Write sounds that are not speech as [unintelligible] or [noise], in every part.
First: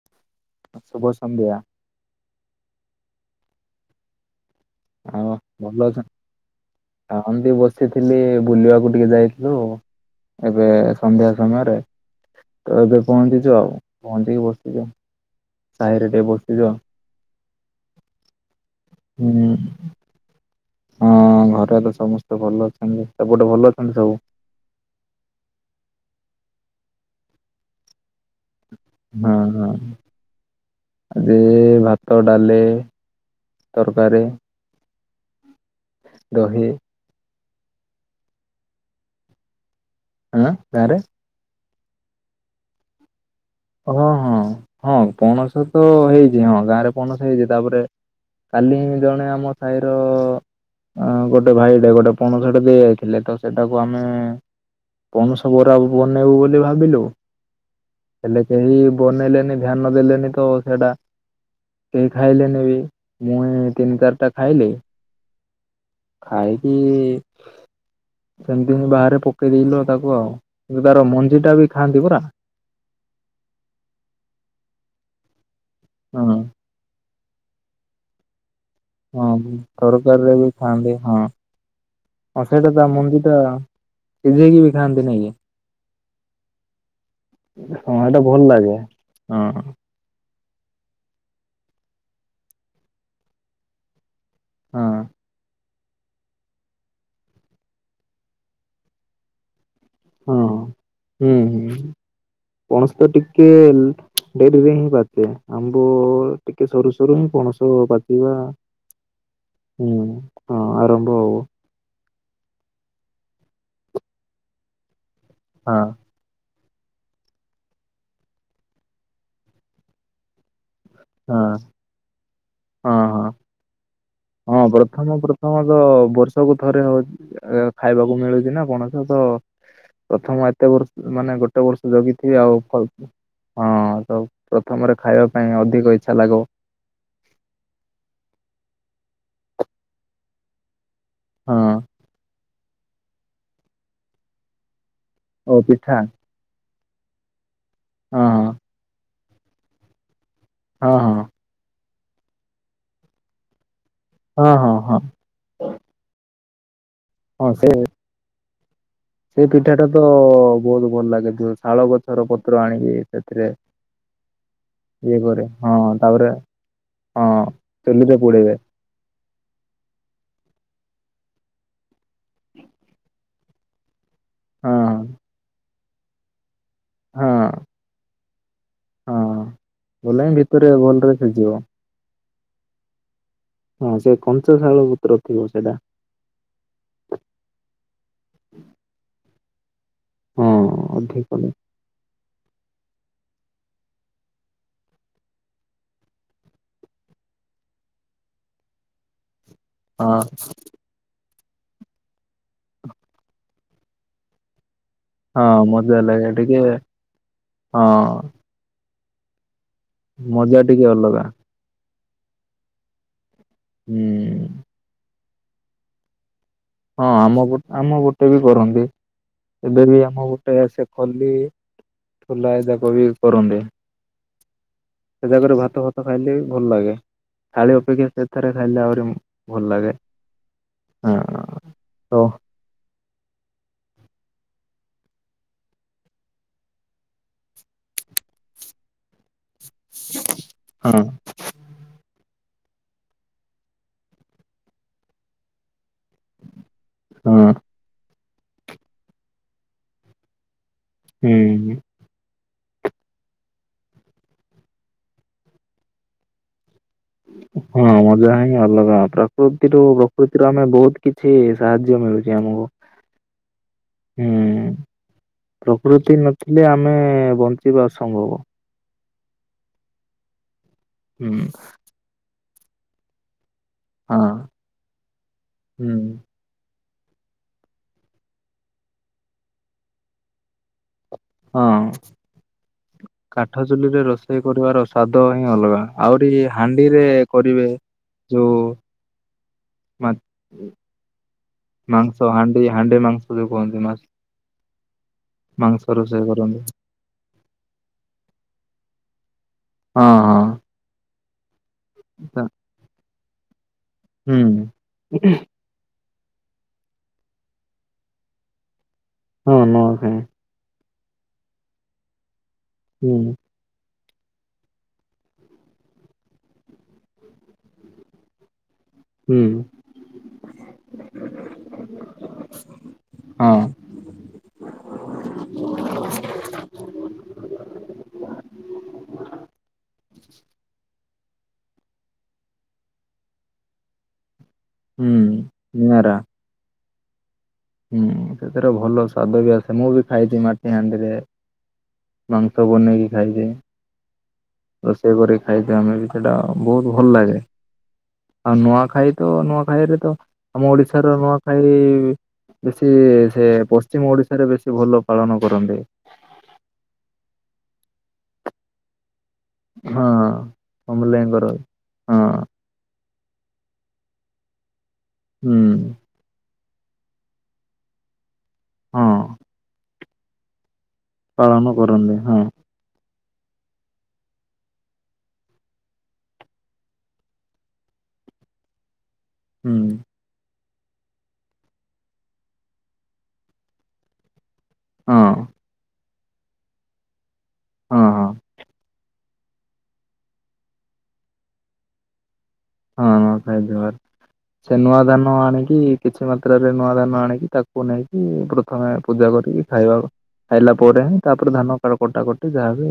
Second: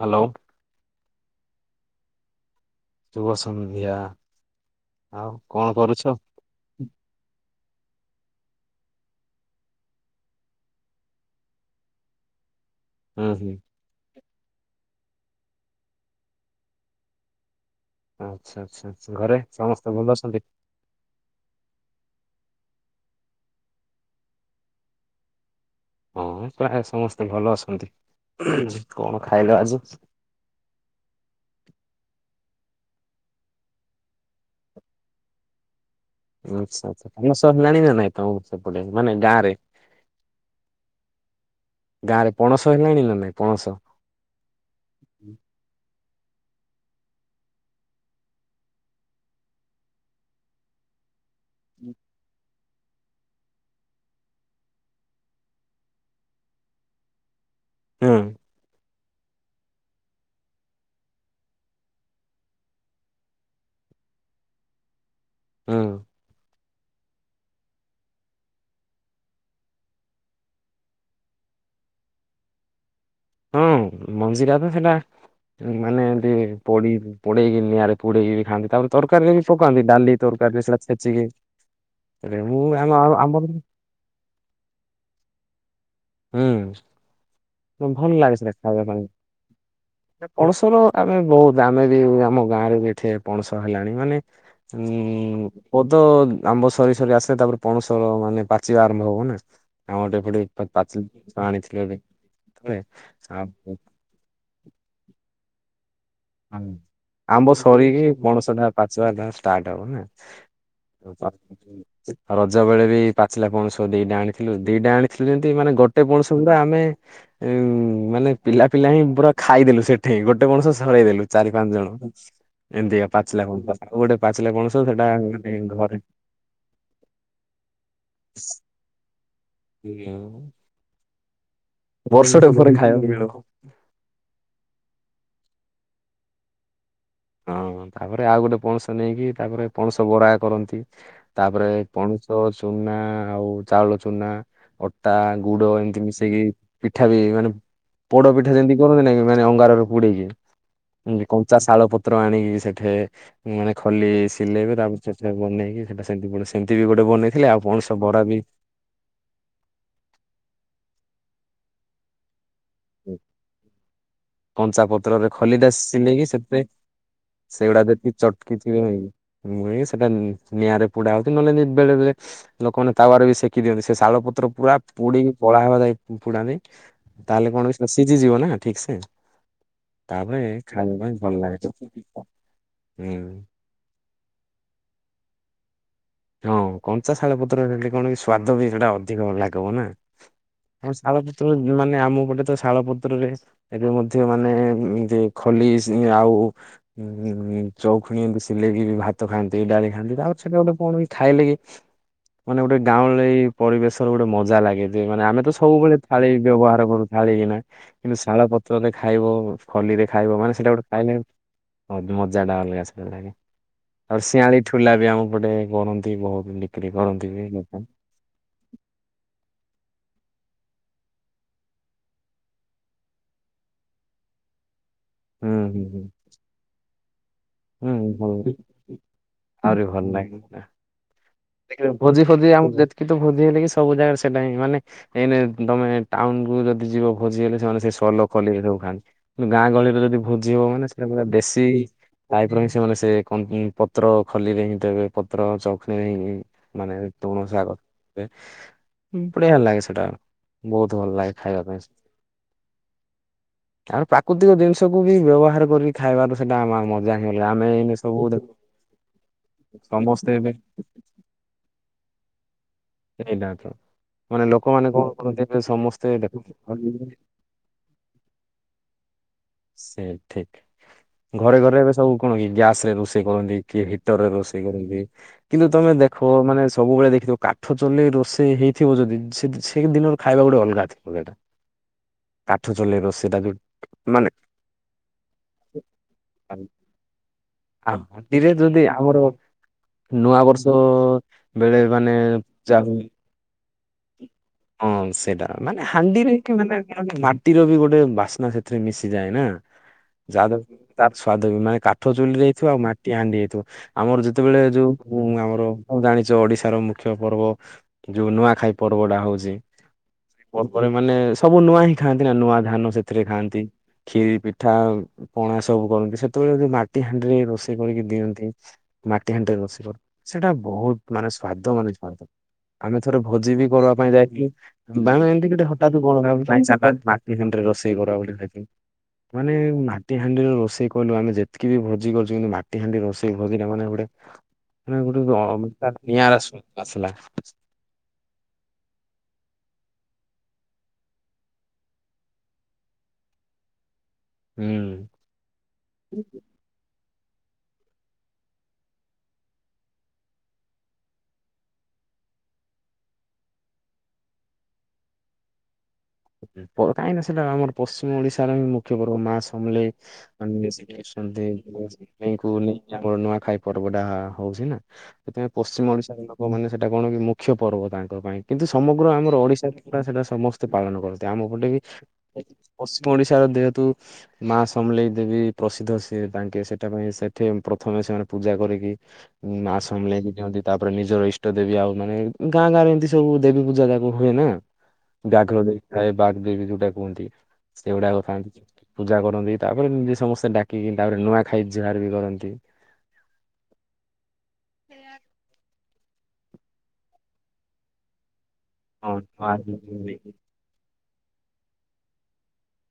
Hello. ଶୁଭ ସନ୍ଧ୍ୟା। ଶୁଭ ସନ୍ଧ୍ୟା। ଆଉ କଣ ଭଲ କରୁଛ? ଅଛନ୍ତି? [unintelligible] ବସିଥିଲି ବୁଲିବାକୁ ଟିକେ ଯାଇଥିଲୁ। ଏବେ ସନ୍ଧ୍ୟା ସମୟରେ, ତ ଏବେ ହୁଁ ହୁଁ ପହଞ୍ଚିଚୁ ଆଉ, ପହଞ୍ଚିକି ବସିଚୁ, ସାହିରେ ଟିକେ ବସି ଚୁ ଆଉ। ଆଚ୍ଛା, ଆଚ୍ଛା ଘରେ ହୁଁ ସମସ୍ତେ ଭଲ ଅଛନ୍ତି? ହଁ ଘରେ ତ ସମସ୍ତେ ଭଲ ଅଛନ୍ତି। ସେପଟେ ଭଲ ଅଛନ୍ତି ସବୁ? ହଁ ପ୍ରାୟ ସମସ୍ତେ ଭଲ ଅଛନ୍ତି। କଣ ହଁ, ଖାଇଲ ହଁ। ଆଜି? ଆଜି ଭାତ, ଡାଲି, ତରକାରୀ, ଦହି ଆଚ୍ଛା, ଆଚ୍ଛା। କାମ ସରିଲାଣି ନା ନାଇଁ ତମ ସେପଟେ ମାନେ ଗାଁ ରେ? [unintelligible] ଗାଁ ରେ? ଗାଁରେ ପଣସ ହେଲାଣି ନା ନାଇଁ ପଣସ? ହଁ, ହଁ, ହଁ ପଣସ ତ ହେଇଛି ହଁ ଗାଁରେ ପଣସ ହେଇଛି। ତାପରେ କାଲି ଜଣେ ଆମ ସାହିର ଗୋଟେ ଭାଇଟେ ଗୋଟେ ପଣସ ଦେଇ ଯାଇଥିଲେ ତ ସେଟାକୁ ଆମେ ପଣସ ବରା ବନେଇବୁ ବୋଲି ଭାବିଲୁ। ହୁଁ। ହେଲେ କେହି ବନେଇଲେନି ଧ୍ୟାନ ଦେଲେନି ତ ସେଟା କେହି ଖାଇଲେନି ବି ମୁଇଁ ତିନି ଚାରଟା ଖାଇଲି। ହୁଁ। ଖାଇକି ସେମିତି ମୁଁ ବାହାରେ ପକେଇଦେଥିଲି ତ ତାକୁ ଆଉ କିନ୍ତୁ ତାର ମଞ୍ଜିଟା ବି ଖାଆନ୍ତି ପରା? ହଁ ମଞ୍ଜିଟା ତ ସେଟା ମାନେ ଏମତି ହଁ ପୋଡ଼େଇକି ପୋଡ଼େଇକି ନିଆଁରେ ପୋଡ଼େଇକି ଖଆନ୍ତି ତାପରେ। ତରକାରୀରେ ବି ହଁ ପକାନ୍ତି ଡାଲି ବି ତରକାରୀରେ ସେଇଟା ଖାଆନ୍ତି ହଁ ଛେଚିକି ସେ ହଁ ମୁଁ ସେଇଟା ତା ଆମ ମଞ୍ଜି ଟା ଆମର ସିଝେଇକି ବି ଖାନ୍ତି ନାଇଁ କି? କି ହୁଁ ହଁ ଭଲ ଏଇଟା ଲାଗେ ସେଟା ଖାଇବା ପାଇଁ। ହଁ ପଣସର ଆମେ ବହୁତ ଆମେ ବି ଆମ ଗାଁ ରେ ବି ଏଠେ ପଣସ ହେଲାଣି ମାନେ ଉଁ ହଁ ଉଁ ଉଁ। ପ ତ ଆମ୍ବ ସରି ସରି ଆସିଲେ ତାପରେ ପଣସ ମାନେ ପାଚିବା ଆରମ୍ଭ ହବ ନା ଆ ଗଟେ ହଁ ଏପଟେ ହୁଁ ହୁଁ ଆଣିଥିଲ ବୋଲି ପଣସ ତ ଟିକେ [inaudible] ଡେରିରେ ହିଁ ପାଚେ ଆମକୁ ହଁ ଆମ୍ବ ସରିକି ପଣସଟା ପାଚିବାପାଇଁ ଷ୍ଟାର୍ଟ ହବ ନା? ହୁଁ ହଁ ଆରମ୍ଭ ଉ ହବ ରଜ ବେଳେ ବି ପାଚିଲା ପଣଶ ଦିଟା ଆଣିଥିଲୁ ଦିଟା ଆଣିଥିଲୁ ଯେମିତି ମାନେ ହଁ ଗୋଟେ ପଣଶ କିନ୍ତୁ ଆମେ ଉ ମାନେ ପିଲା ପିଲା ହିଁ ପୁରା ଖାଇଦେଲୁ ସେଠେଇ ଗୋଟେ ପଣଷ ଧରଇଦେଲୁ ହଁ ଚାରି ପାଞ୍ଚ ଜଣ ହଁ ଏମିତିଆ ହଁ। ପାଚଲା [inaudible] ଗୋଟେ ପାଚିଲା ହଁ ପଣସ ସେଟା ପ୍ରଥମ ମାନେ ପ୍ରଥମ ତ ଘରେ ବର୍ଷକୁ ଥରେ ହଉଛି ଖାଇବାକୁ ମିଳୁଛି ନା ପଣସ ତ ପ୍ରଥମ ଏତେ ବର୍ଷ ମାନେ ଗୋଟେ ଗୋଟେ ବର୍ଷ ଜଗିଥିବେ ବର୍ଷଟେ ଆଉ ପରେ ହଁ ଖାଇବାକୁ ମିଳିବ। ତ ପ୍ରଥମରେ ଖାଇବା ପାଇଁ ଅଧିକ ଇଚ୍ଛା ଲାଗିବ ହଁ ତାପରେ ଆଉ ଗୋଟେ ପଣସ ନେଇକି ତାପରେ ପଣସ ବରା କରନ୍ତି। ତାପରେ ହଁ ପଣସ ଚୁନା ଆଉ ଚାଉଳ ଚୁନା ଅ ତା ଓ ଗୁଡ ପିଠା ଏମତି ମିଶେଇକି ପିଠା ବି ମାନେ ହଁ ପୋଡ ପିଠା ଯେମିତି କରନ୍ତି ନାଇକି ମାନେ ଅଙ୍ଗାରରେ ପୁଡେଇକି ହଁ ହଁ ହଁ। କଞ୍ଚା ଶାଳ ପ ପତ୍ର ଆଣିକି ସେଠେ ମାନେ ଖଲି ହଁ ହଁ ସିଲେଇବେ ହଁ ତାପରେ ସେଥେରେ ବନେଇକି ସେଟା ସେମତି ଗୋଟେ ହେମିତି ବି ଗୋଟେ ବନେଇଥିଲେ ହଁ ଆଉ ସେ ପଣସ ବରା ବି ସେଇ ପିଠା ଟା ତ ବହୁତ ଭଲ ଲାଗେ ଜଉ ଶାଳ ଗଛର ପତ୍ର ଆଣିକି ସେଥିରେ କଞ୍ଚା ଇଏ ପତ୍ରରେ କରେ ଖଲିଟା ହଁ ତାପରେ ସିଲେଇକି ସେଥିରେ ହଁ ସେଇଗୁଡା ଯେତକି ଚୁଲିରେ ପୋଡିବେ ଚଟକି [inaudible] ଛି ବି ନହିଁ। ମୁ ସେଟା ନିଆଁରେ ପୋଡା ହଉଛି ନହେଲେ ବେଳେ ବେଳେ ଲୋକମାନେ ତାୱାର ବି ସେ ସେକି ଦିଅନ୍ତି ସେ ଶାଳ ପତ୍ର ପୁରା ହଁ ପୋଡିକି କଳା ହବା ଯାଏ ପୋଡାନ୍ତି ହଁ ତାହେଲେ କଣ ସେଟା ସିଝିଯିବ ନା। ଠିକ ସେ ହଁ। ବୋଲେ ହିଁ ତାପରେ ଭିତରେ ଖାଇବା ଭଲରେ ପାଇଁ ଭଲ ସିଝିବ ଲାଗେ ହୁଁ। ହଁ ସେ କଂଞ୍ଚା ଶାଳ ପୁତ୍ର ଥିବ ସେଇଟା। ହଁ କଞ୍ଚା ଶାଳ ପତ୍ର ହେଲେ କଣକି ସ୍ଵାଦ ବି ସେଇଟା ଅଧିକ ଲାଗିବ ନା। ହଁ ଆମ ଅଧିକ ଶାଳପତ୍ର ନି ମାନେ ଆମ ପଟେ ତ ଶାଳ ପତ୍ରରେ ଏବେ ମଧ୍ୟ ମାନେ ଇମତି ଖଲି ଆଉ ଉଁ ଚଉ ଖଣି ଏତି ସିଲେଇକି ବି ଭାତ ଖାଆନ୍ତି ଡାଲି ଖାଆନ୍ତି ହଁ ତାପରେ ସେଟା ଗୋଟେ କଣକି ଖାଇଲେ କି ମାନେ ଗୋଟେ ଗାଁଉଁଲି ପରିବେଶର ଗୋଟେ ମଜା ଲାଗେ। ମାନେ ଆମେ ହଁ ତ ସବୁବେଳେ ମଜା ଥାଳି ଲାଗେ ଟିକେ ବ୍ୟବହାର କରୁ ଥାଳି ଗିନା ହଁ କିନ୍ତୁ ଶାଳ ପତ୍ରରେ ଖାଇବ ଫଲିରେ ଖାଇବ ମାନେ, ମଜା ସେଇଟା ଟିକେ ଗୋଟେ ଫାଇନ୍ ଅଲଗା ହଁ ମଜା ଟା ଅଲଗା ସେଇଟା ଲାଗେ। ଆଉ ହୁଁ ଶିଆଳି ଠୁଲା ବି ଆମ ପଟେ କରନ୍ତି। [unintelligible] ହଁ ଆମ ବି ପଟ ଲୋକ। ଆମ ପଟେ ବି କରନ୍ତି, ଏବେ ବି ଆମ ଗୋଟେ ଆସେ ଖଲି ଖୁଲା ହେରିକା କରିକି କରନ୍ତି। ସେ ହୁଁ ଜାଗାରେ ହୁଁ ଭାତ ହୁଁ ଫାତ ଖାଇଲେ ଭଲ ଲାଗେ। ଥାଳି ଅପେକ୍ଷା ହୁଁ ଭଲ ସେଥିରେ ଖାଇଲେ ଆହୁରି ଭଲ ଲାଗେ ହଁ। ଦେଖିବେ ତ ଭୋଜି ଫୋଜି ଆମ ଯେତିକି ତ ଭୋଜି ହେଲେ କି ସବୁ ଜାଗାରେ ସେଟା ହିଁ ମାନେ ଏଇନେ ତମେ ଟାଉନକୁ ଯଦି ଯିବ ଭୋଜି ହେଲେ, ସେମାନେ ସେ ଶଲ ଖଲିରେ ସବୁ ଖାଆନ୍ତି। ଗାଁ ଗହଳିରେ ଯଦି ଭୋଜି ହବ ମାନେ ହଁ ସେଇଟା ପୁରା ଦେଶୀ ତାପରେ ହିଁ ସେମାନେ ସେ କଣ ଉଁ ପତ୍ର ଖଲିରେ ହିଁ ଦେବେ, ପତ୍ର ଯ ଫିରିଙ୍ଗି, ମାନେ ତୃଣ ହଁ ଶାଗ, ବଢିଆ ଲାଗେ ସେଟା। ବହୁତ ଭଲ ଲାଗେ ଖାଇବା ହୁଁ ପାଇଁ। ଆହୁରି ପ୍ରାକୃତିକ ଜିନିଷକୁୁ ବି ବ୍ୟବହାର କରିକି ଖାଇବାର, ସେଇଟା ଆମର ମ ହଁ ମଜା ହିଁ ଅଲଗା। ପ୍ରକୃତିରୁ ସମସ୍ତେ ପ୍ରକୃତିରୁ ଏବେ ଆମେ ବହୁତ କି ଛି ସାହାଯ୍ୟ ମିଳୁଛି ଆମକୁ। ସେଇଟା ତ। ମାନେ ହୁଁ ଲୋକମାନେ କଣ କରନ୍ତି ରେ ପ୍ରକୃତି ସମସ୍ତେ ନଥିଲେ ଦେଖନ୍ତୁ। ଆମେ [unintelligible] ବଞ୍ଚିବା ଅସମ୍ଭବ। ସେ ଠିକ୍। ହୁଁ ଘରେ ଘରେ ଏବେ ସବୁ କଣ କି ଗ୍ୟାସରେ ରୋଷେଇ କରନ୍ତି କି ହଁ ହିଟରରେ ରୋଷେଇ କରନ୍ତି, କିନ୍ତୁ ତମେ ହୁଁ। ଦେଖ ମାନେ ସବୁବେଳେ ଦେଖିଥିବ କାଠ ଚୁଲି ରୋଷେଇ ହେଇଥିବ ଯଦି, ସେ ଦି ସେଇ ଦିନର ଖାଇବା ଗୋଟେ ଅଲଗା ଥିବ ସେଟା। ହଁ। କାଠ ଚୁଲି ରୋଷେ କାଠ ଚୁଲିରେ ରୋଷେଇ କରିବାର ସ୍ଵାଦ ହିଁ ଅଲଗା, ଆହୁରି ହାଣ୍ଡିରେ କରିବେ ଆରଡି ଯୋଉ ଯଦି ଆମର ମା ନୂଆ ବର୍ଷ ବେଳେ ମାନେ ମାଂସ ହାଣ୍ଡି ହାଣ୍ଡି ହୁଏ ମାଂସ ଯୋଉ କୁହନ୍ତି। ମାଛ ହଁ। ସେଇଟା ମାନେ ରୋଷେଇ ହାଣ୍ଡିରେ କରନ୍ତି ମାନେ କଣ କି ମାଟିର ବି ଗୋଟେ ବାସ୍ନା ସେଥିରେ ମିଶିଯାଏ ନା। ହଁ [unintelligible] ତାର ହଁ। ସ୍ଵାଦ ବି ମାନେ କାଠ ଚୁଲିରେ ହେଇଥିବ ଆଉ ମାଟି ହାଣ୍ଡି ହୋଇଥିବ, ଆମର ହୁଁ ଯେତେବେଳେ ଯୋଉ ଆମର ଆଉ ଜାଣିଛ, ଓଡିଶାର ମୁଖ୍ୟ ପର୍ବ ଯୋଉ ନୂଆଖାଇ ପର୍ବ ଟା ହଉଛି ହଁ ନୂଆଖାଇ ପର୍ବରେ ମାନେ ସବୁ ନୂଆ ହିଁ ଖାଆନ୍ତି ନା, ନୂଆ ଧାନ ହୁଁ ସେଥିରେ ଖାଆନ୍ତି। ଖିରି, ପିଠା, ଉଁ ପଣା ସବୁ କରନ୍ତି, ସେତେବେଳେ ଯଉ ମାଟି ହାଣ୍ଡିରେ ରୋଷେଇ କରିକି ଦିଅନ୍ତି। ମାଟି ହୁଁ ହାଣ୍ଡିରେ ରଷେଇ କରୁ। ସେଟା ବହୁତ ମାନେ ସ୍ଵାଦ ମାନେ [unintelligible] ଆମେ ଥରେ ହଁ ଭୋଜି ବି ପକେଇବା ପାଇଁ ଯାଇଥିଲୁ। ବାଣ ଏମିତି ଗୋଟେ ହଠାତ୍ ଗୁଣ ଗାଉଚୁ। ନାଈଁ [unintelligible] ମାଟି ହାଣ୍ଡିରେ ରୋଷେଇ କରୁ ଆଉ ଗୋଟେ ଖାଇଥିଲୁ। ମାନେ ମାଟି ହାଣ୍ଡିରେ ରୋଷେଇ କହିଲୁ ଆମେ ଯେତିକି ବି ଭୋଜି କରିଛୁ, କିନ୍ତୁ ମାଟି ହାଣ୍ଡିରେ ରୋଷେଇ ସେଇ ଭଜିଟା ମାନେ ଗୋଟେ ମାନେ ହୁଁ। ଗୋଟେ ଆ ନିଆରା [unintelligible] ଆସିଲା। ହୁଁ ସେଥିର ଭଲ ସ୍ଵାଦ ବି ଆସେ, ମୁଁ ବି ଖାଇଛି ମାଟି ହାଣ୍ଡିରେ। ମାଂସ ବନେଇକି ଖାଇଛି। ହୁଁ ରୋଷେଇ କରି ଖାଇକି ଆମେ ବି ସେଇଟା ବହୁତ ଭଲ ଲାଗେ। ଆଉ ନୂଆଖାଇ ତ, ନୂଆଖାଇରେ ତ ଆମ ଓଡିଶାର ନୂଆଖାଇ ବେଶୀ ସେ ପଶ୍ଚିମ ଓଡିଶାରେ ବେଶୀ ଭଲ ପାଳନ କରନ୍ତି। ପର କାଇଁ ନା ସେଟା ଆମର ପଶ୍ଚିମ ଓଡିଶାର ହିଁ ମୁଖ୍ୟ ପର୍ବ ମା ଅମଲେ ହଁ। ଆଁ ମିଶିକି ଅଛନ୍ତି ସମଲେଇଙ୍କର ମୋ ହଁ [unintelligible] ୟାମର ନୂଆଖାଇ ପର୍ବଟା ହଉଚି ନା ହେଥିପାଇଁ ହୁଁ ପଶ୍ଚିମ ଓଡି [unintelligible] ଲୋକମାନେ ସେଟା କଣ କି ମୁଖ୍ୟ ପର୍ବ ତାଙ୍କ ପାଇଁ କିନ୍ତୁ ସମଗ୍ର ହଁ ଆମର ଓଡିଶାରେ ପୁରା ସେଟା ସମସ୍ତେ ପାଳନ କରୁ। ପାଳନ କରନ୍ତି ହଁ। ପଶ୍ଚିମ ଓଡିଶାର ଦେହେତୁ ମା ସମଲେଇ ଦେବୀ ପ୍ରସିଦ୍ଧ ସିଏ ତାଙ୍କେ ସେଟା ପାଇଁ ସେଠି ପ୍ରଥମେ ସେମାନେ ପୂଜା କରିକି ମା ହୁଁ ସମଲେଇ କି ଦିଅନ୍ତି। ତାପରେ ନିଜର ଇଷ୍ଟ ଦେବୀ ଆଉ ମାନେ ଗାଁ ଗାଁ ରେ ଏମିତି ସବୁ ଦେବୀ ପୂଜା ଯାକ ହୁଏ ନା ହଁ ଖ ଦେବୀ ଥାଏ ବାଗ୍ ଦେବୀ ଯୋଉଟା କୁହନ୍ତି ହଁ ସେଉଡାକ ହଁ। ଖାଆନ୍ତି। ପୂଜା କରନ୍ତି ତାପରେ ନିଜେ ସମସ୍ତେ ଡାକିକି ତାପରେ ନୂଆଖାଇ ଜୁହାର ବି କରନ୍ତି। ହଁ ନୂଆଖାଇ ଜୁହାର ସେ ନୂଆ ଧାନ ଆଣିକି କିଛି ମାତ୍ରାରେ ନୂଆ ଧାନ ଆଣିକି ତା କୁ ନେଇକି ପ୍ରଥମେ ହଁ ପୂଜା ନୂଆ କରିକି ଖାଇବା ଖାଇଲା ପରେ ହିଁ ତାପରେ ଧାନ କା କଟାକ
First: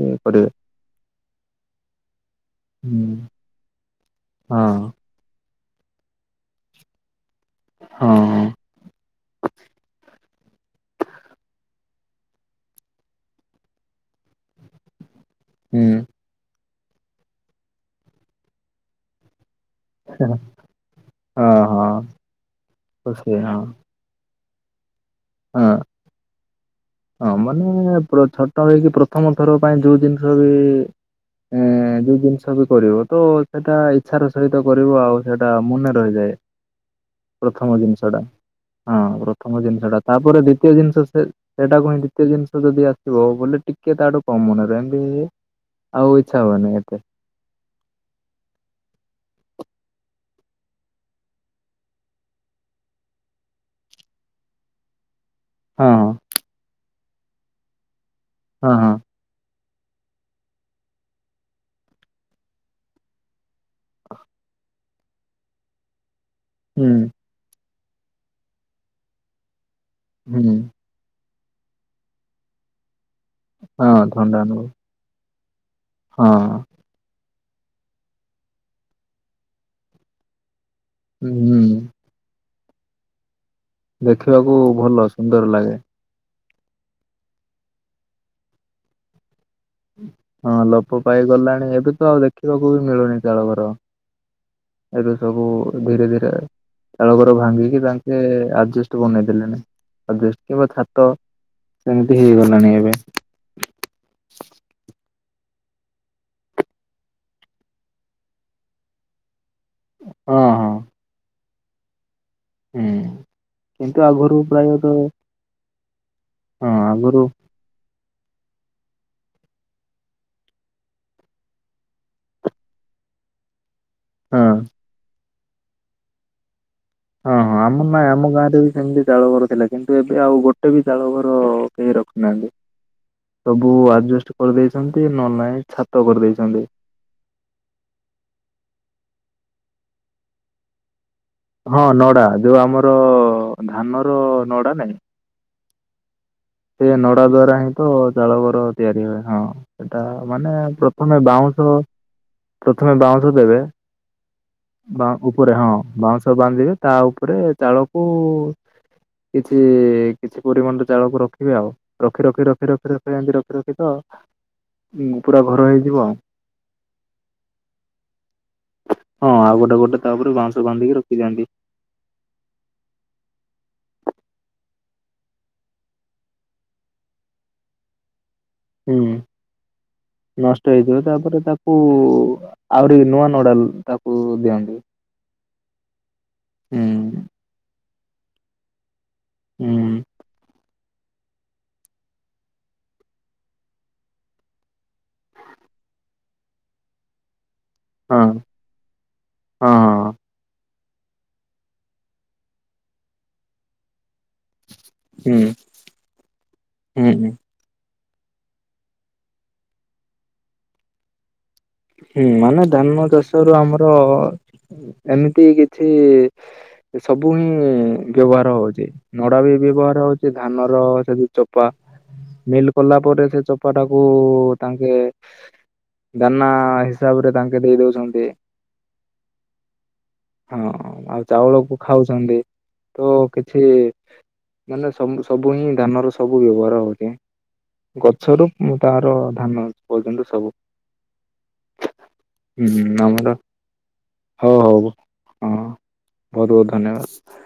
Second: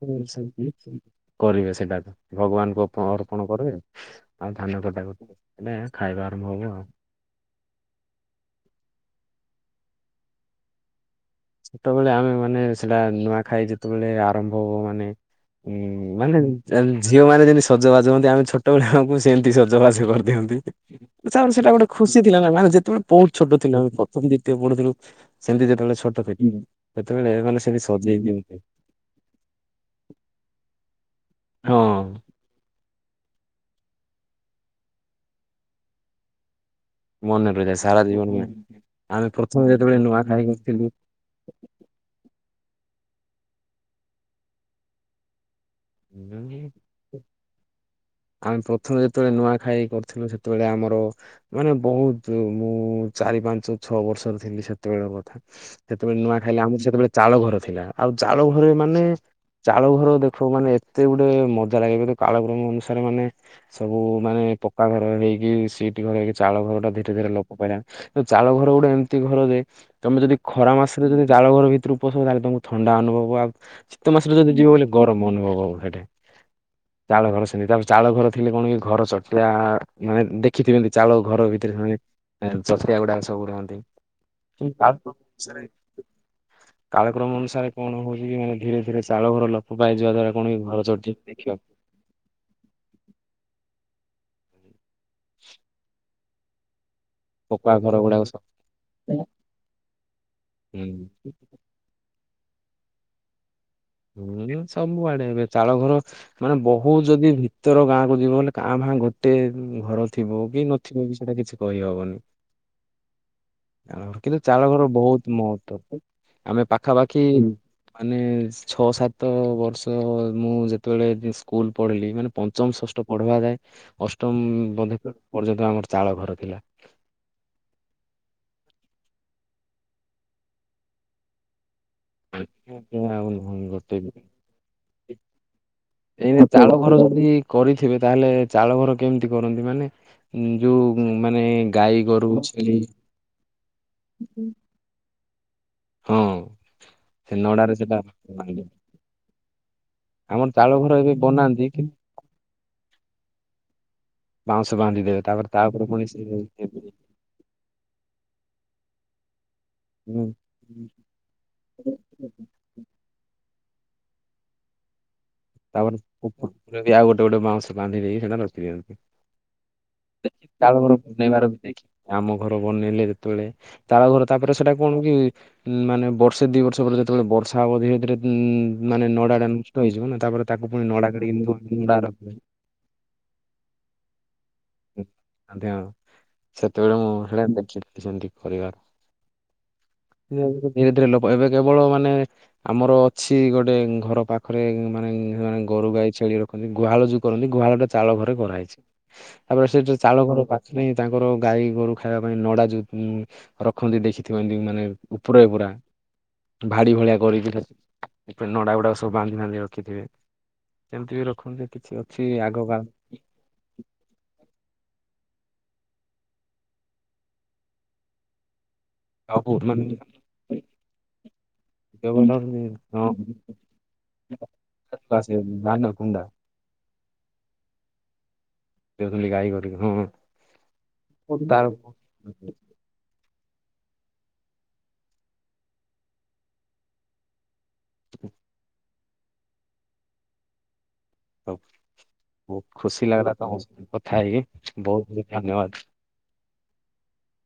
[unintelligible] କରିବେ ସେଟାକୁ ଭଗବାନଙ୍କୁ ହଁ ଓପ ଅର୍ପଣ କରିବେ ଆଉ ଧାନ ହଁ କଟାକଟି ରେ ହେନେ ଖାଇବା ଆରମ୍ଭ ହବ ଆଉ। ହଁ ହେତବେଳେ ଆମେମାନେ ସେଟା ନୂଆ ଖାଇ ଯେତେବେଳେ ଆରମ୍ଭ ହବ ମାନେ ଉ ହୁଁ ମାନେ ଯାମି ଝିଅ ମାନେ ଯେମି ସଜବାଜ ହୁଅନ୍ତି ଆମେ ଛୋଟବେଳେ ଆମକୁ ସେମତି ସଜବାଜ କରିଦିଅନ୍ତି। ତା ମାନେ ହଁ ସେଟା ହଁ ଗୋଟେ ଖୁସି ଥିଲା ନା ମାନେ ଯେତେବେଳେ ବହୁତ ଖୁସି ଛୋଟ ହଁ ଥିଲୁ ଆମେ ପଥମ ଦ୍ୱିତୀୟ ପଢୁଥିଲୁ ସେମିତି ହଁ। ଯେତେବେଳେ ଛୋ ହଁ ମାନେ ପୁରା ଦିଅନ୍ତି ଛୋଟ ହେଇକି ପ୍ରଥମ ଥର ପାଇଁ ଯୋଉ ଜିନିଷ ବି ଉଁ ହଁ ଯୋଉ ଜିନି ଷବି କରିବ ତ ସେଟା ଇଚ୍ଛାର ସହିତ କରିବ ଆଉ ସେଇଟା ମନେ ରହିଯାଏ। ମନେ ପ୍ରଥମ ରହିଯାଏ ସାରା ଜିନିଷ ଟା ଜୀବନ ପାଇଁ ହଁ ଆମେ ପ୍ରଥମେ ଯେତେବେଳେ ନୂଆଖାଇ କରିଥିଲୁ ତ ସେ ସେଇଟାକୁ ହିଁ ଦ୍ଵିତୀୟ ଜିନିଷ ଯଦି ଆସିବ ବୋଲେ ଟିକେ ତାଠୁ କମ ମନରେ ଏମିତି ଆଉ ଇଚ୍ଛା କରିଥିଲୁ ହବନି ଏତେ ଆମେ ପ୍ରଥମେ ଯେତେବେଳେ ନୂଆଖାଇ କରିଥିଲୁ ସେତେବେଳେ ଆମର ମାନେ ବହୁତୁ ମୁଁ ଚାରି, ପାଞ୍ଚ, ଛଅ ବର୍ଷର ଥିଲି ସେ ତବେଳ କଥା ହଁ ସେତେବେଳେ ନୂଆ ଖାଇଲେ ଆମର ସେତେବେଳେ ଚାଉଳ ଘର ଥିଲା ଆଉ ଚାଉଳ ଘରେ ହଁ ହଁ ମାନେ ଚାଳ ଘର ଦେଖ ମାନେ ଏତେ ଗୋଟେ ମଜା ଲାଗେ [unintelligible] କାଳକ୍ରମ ଅନୁସାରେ ମାନେ ସବୁ ମାନେ ପକାଘର ହେଇକି ସି ଟି ଘର ଇଏ ଚାଳ ଘର ଟା ହୁଁ ଧୀରେ ଧୀରେ ଲୋପ ପାଇଲାଣି ଏ ଚାଳ ଘର ଗୋଟେ ଏମିତି ଘର ଜେ ତମେ ଯଦି ହୁଁ ଖରା ମାସରେ ଯଦି ଜାଳଘର ଭିତରକୁ ପଶିବ ତାହେଲେ ତମକୁ ଥଣ୍ଡା ଅନୁଭବ ଆଉ ହଁ ଶୀତ ମାସରେ ଥଣ୍ଡା ଯଦି ଅନୁଭବ ଯିବ ବୋଲେ ଗରମ ଅନୁଭବ ହବ ହେଟି। ହଁ ଚାଳ ଘର ସେମିତି ଆଉ ଚାଳ ଘର ଥିଲେ କଣ କି ଘର ଚଟିଆ ମାନେ ଦେଖିଥିବେ। ଚାଳ ଘର ହୁଁ ଭିତରେ ସେମାନେ ଏଁ ଚଟିଆ ଗୁଡାକ ସବୁ ରୁହନ୍ତି। ଦେଖିବାକୁ ଭଲ ସୁନ୍ଦର ଲାଗେ। କାଳକ୍ରମ ଅନୁସାରେ କଣ ହଉଚି କି ମାନେ ଧୀରେ ଧୀରେ ଚାଳ ଘର ଲୋପ ପାଇଯିବା ଦ୍ଵାରା କଣକି ହଁ ଲୋପ ପାଇ ଗଲାଣି ଏବେତ ଆଉ ଦେଖିବାକୁ ବି ମିଳୁନି ଚାଳ ଘର। ଏବେ ସବୁ ଧୀରେ ଧୀରେ ଚାଳ ଘର ପକ୍କା ଭାଙ୍ଗିକି ଘର ତାଙ୍କେ ଗୁଡାକ ସବୁ ଆଜିବେଷ୍ଟ୍ ବନେଇ ଦେଲେଣି ଆଜିବେଷ୍ଟ୍ କିମ୍ବା ଛାତ ହୁଁ ଏମିତି ହେଇଗଲାଣି ଏବେ। ହୁଁ ସବୁଆଡେ ଏବେ ଚାଳ ଘର ମାନେ ବହୁତ ଯଦି ଭିତର ଗାଁକୁ ଯିବ ବୋଲି କାଁ ଭାଁ ଗୋଟେ ଘର ହଁ ଥିବ କି ହଁ ହୁଁ। ନଥିବ ବି ସେଇଟା କିଛି କହିହବନି। ଚାଳଘର ଆଗରୁ କିନ୍ତୁ ଚାଳଘର ପ୍ରାୟତଃ ବହୁତ ମହତ୍ଵ। ଆମେ ହଁ ପାଖାପାଖି ଆଗରୁ ମାନେ ଛଅ ସାତ ବର୍ଷ ମୁଁ ଯେତେବେଳେ ସ୍କୁଲ ପଢ଼ିଲି ମାନେ ପଞ୍ଚମ ଷଷ୍ଠ ପଢିବା ଯାଏ। ହଁ ଅଷ୍ଟମ ବନ୍ଧିକ ପର୍ଯ୍ୟନ୍ତ ଆମର ଚାଳ ଘର ଥିଲା। ହଁ ହଁ ଆମ ନାଇଁ ଆମ ଗାଁ ରେ ବି ସେମିତି ଚାଳ ଘର ଥିଲା କିନ୍ତୁ ଏବେ ଆଉ ଗୋଟେ ବି ଚାଳ ଘର କେହି ରଖୁ ନାହାନ୍ତି ଏବେ ଆଉ ନୁହଁ ସବୁ ଗୋଟେ ବି ଆଜେବେଷ୍ଟ କରିଦେଇଛନ୍ତି ନହେଲେ ନାହିଁ ଛାତ ଏଇନା କରିଦେଇଛନ୍ତି। ଚାଳ ଘର ଯଦି କରିଥିବେ ତାହେଲେ ଚାଳ ଘର କେମିତି କରନ୍ତି ମାନେ ଯେଉଁ ଉଁ ମାନେ ହଁ ଗାଈ ନଡ଼ା ଗୋରୁ ଯୋଉ ଛେଳି ଆମର ଧାନର ନଡ଼ା ନାଇଁ। ହଁ। ସେ ନଡ଼ା ଦ୍ଵାରା ହିଁ ନଡାରେ ତ ସେଟା ଚାଳଘର ବାନ୍ଧନ୍ତି। ତିଆରି ହୁଏ ହଁ। ସେଟା ଆମର ମାନେ ଚାଳ ଘର ଏବେ ପ୍ରଥମେ ବନାନ୍ତି ବାଉଁଶ କିନ୍ତୁ ପ୍ରଥମେ ବାଉଁଶ ଦେବେ। ବାଉଁଶ ବାନ୍ଧି ଦେବେ ତାପରେ ଉପରେ ତା ହଁ ପୁଣି ବାଉଁଶ ବାନ୍ଧିବେ ତା ସେ ଉପରେ। ଚାଳକୁ କିଛି କିଛି ପରିମାଣରେ ଚାଳକୁ ରଖି। ଆଉ ରଖି ରଖି ରଖି ରଖି ରଖି ରଖି ରଖି ତ ପୁରା ଘର ହେଇଯିବ ତାପରେ ଆଉ ଉପରେ ବି ଆଉ ଗୋଟେ ଗୋଟେ ବାଉଁଶ ବାନ୍ଧି ଦେଇକି ସେଇଟା ରଖି ଦିଅନ୍ତି। ହଁ ଆଉ ଗୋଟେ ଗୋଟେ ତାପରେ ବାଉଁସ ବାନ୍ଧିକି ରଖି ବନେଇବାର ଥାଆନ୍ତି। ବି ଦେଖି ଆମ ଘର ବନେଇଲେ ଯେତେବେଳେ ଚାଳ ଘର ତାପରେ ସେଟା କଣ କି ଉଁ ମାନେ ବର୍ଷେ ଦି ବର୍ଷ ପରେ ଯେତେବେଳେ ବର୍ଷା ହବ ଧୀରେ ଧରେ ଉଁ ମାନେ ହୁଁ ନଡ଼ା ଟା ନଷ୍ଟ ହେଇଯିବ ନା। ତାପରେ ତାକୁ ନଷ୍ଟ ପୁଣି ହେଇଥିବ ନଡା କାଢିକି ତାପରେ ତାକୁ ନଡା ରଖିବେ। ଆହୁରି ନୂଆ ନଡ଼ା ତାକୁ ଦିଅନ୍ତି। ଏମିତି ଆଉ ହୁଁ ସେତେବେଳେ ମୁଁ ହେରା ଦେଖିଛନ୍ତି କରିବାର। ହୁଁ ଧୀରେ ଧୀରେ ଲୋପ ଏବେ କେବଳ ମାନେ ଆମର ଅଛି ଗୋଟେ ଘର ପାଖରେ ମାନେ ଗୋରୁ ଗାଈ ଛେଳି ରଖନ୍ତି ଗୁହାଳ ଯୁ କରନ୍ତି ଗୁହାଳ ଟା ଚାଳ ହଁ ଘରେ କରାହେଇଛି ତାପରେ ହଁ ସେଟା ଚାଳ ଘରଟା ସିଏ ତାଙ୍କର ଗାଈ ଗୋରୁ ଖାଇବା ପାଇଁ ନଡ଼ା ଯୋଉ ରଖନ୍ତି ଦେଖିଥିବ ଏମିତି ମାନେ ହଁ ଉପରେ ହୁଁ ପୁରା ଭାଡ଼ି ଭଳିଆ ହୁଁ କରିକି ନଡ଼ା ଗୁଡ଼ା ସବୁ ବାନ୍ଧି ବାନ୍ଧି ରଖିଥିବେ ସେମିତି ବି ରଖନ୍ତି। କିଛି ହୁଁ ଅଛି ଆଗ ମାନେ କା ଧାନ ଚାଷ ର ଆମର ଏମି କି କିଛି ସବୁ ହିଁ ବ୍ୟବହାର ହଉଚି। ନଡ଼ା ବି ସବୁ ମାନେ ବ୍ୟବହାର ହଉଚି ଧାନର ସେଯୋଉ ଚୋପା ବ୍ୟବହାରରେ ମିଲ୍ କଲା ପରେ ହଁ ସେ ଚୋପାଟାକୁ ତାଙ୍କେ ଆସେ ଧାନ କୁଣ୍ଡା ଦାନ ଆ ହିସାବ ରେ ତାଙ୍କେ ଦେଇ ଦଉଛନ୍ତି। ଦେଖୁଥିଲି ଗାଈ କରିକି ହଁ ହଁ ଆଉ ତାର ଚାଉଳକୁ ଖାଉଛନ୍ତି ତ କିଛି ମାନେ ସବୁ ସବୁ ହିଁ ଧାନର ସବୁ ବ୍ୟବହାର ହଉଚେ। ଗଛରୁ ଉ ତାହାର ଧାନ ପର୍ଯ୍ୟନ୍ତ ସବୁ। ହଉ ବହୁତ ହୁଁ ଖୁସି ଆମର ଲାଗିଲା ତମ ସହିତ କଥା ହଉ ହଉ ହେଇକି ହଁ ବହୁତ ବହୁତ ଧନ୍ୟବାଦ। ବହୁତ ବହୁତ ଧନ୍ୟବାଦ।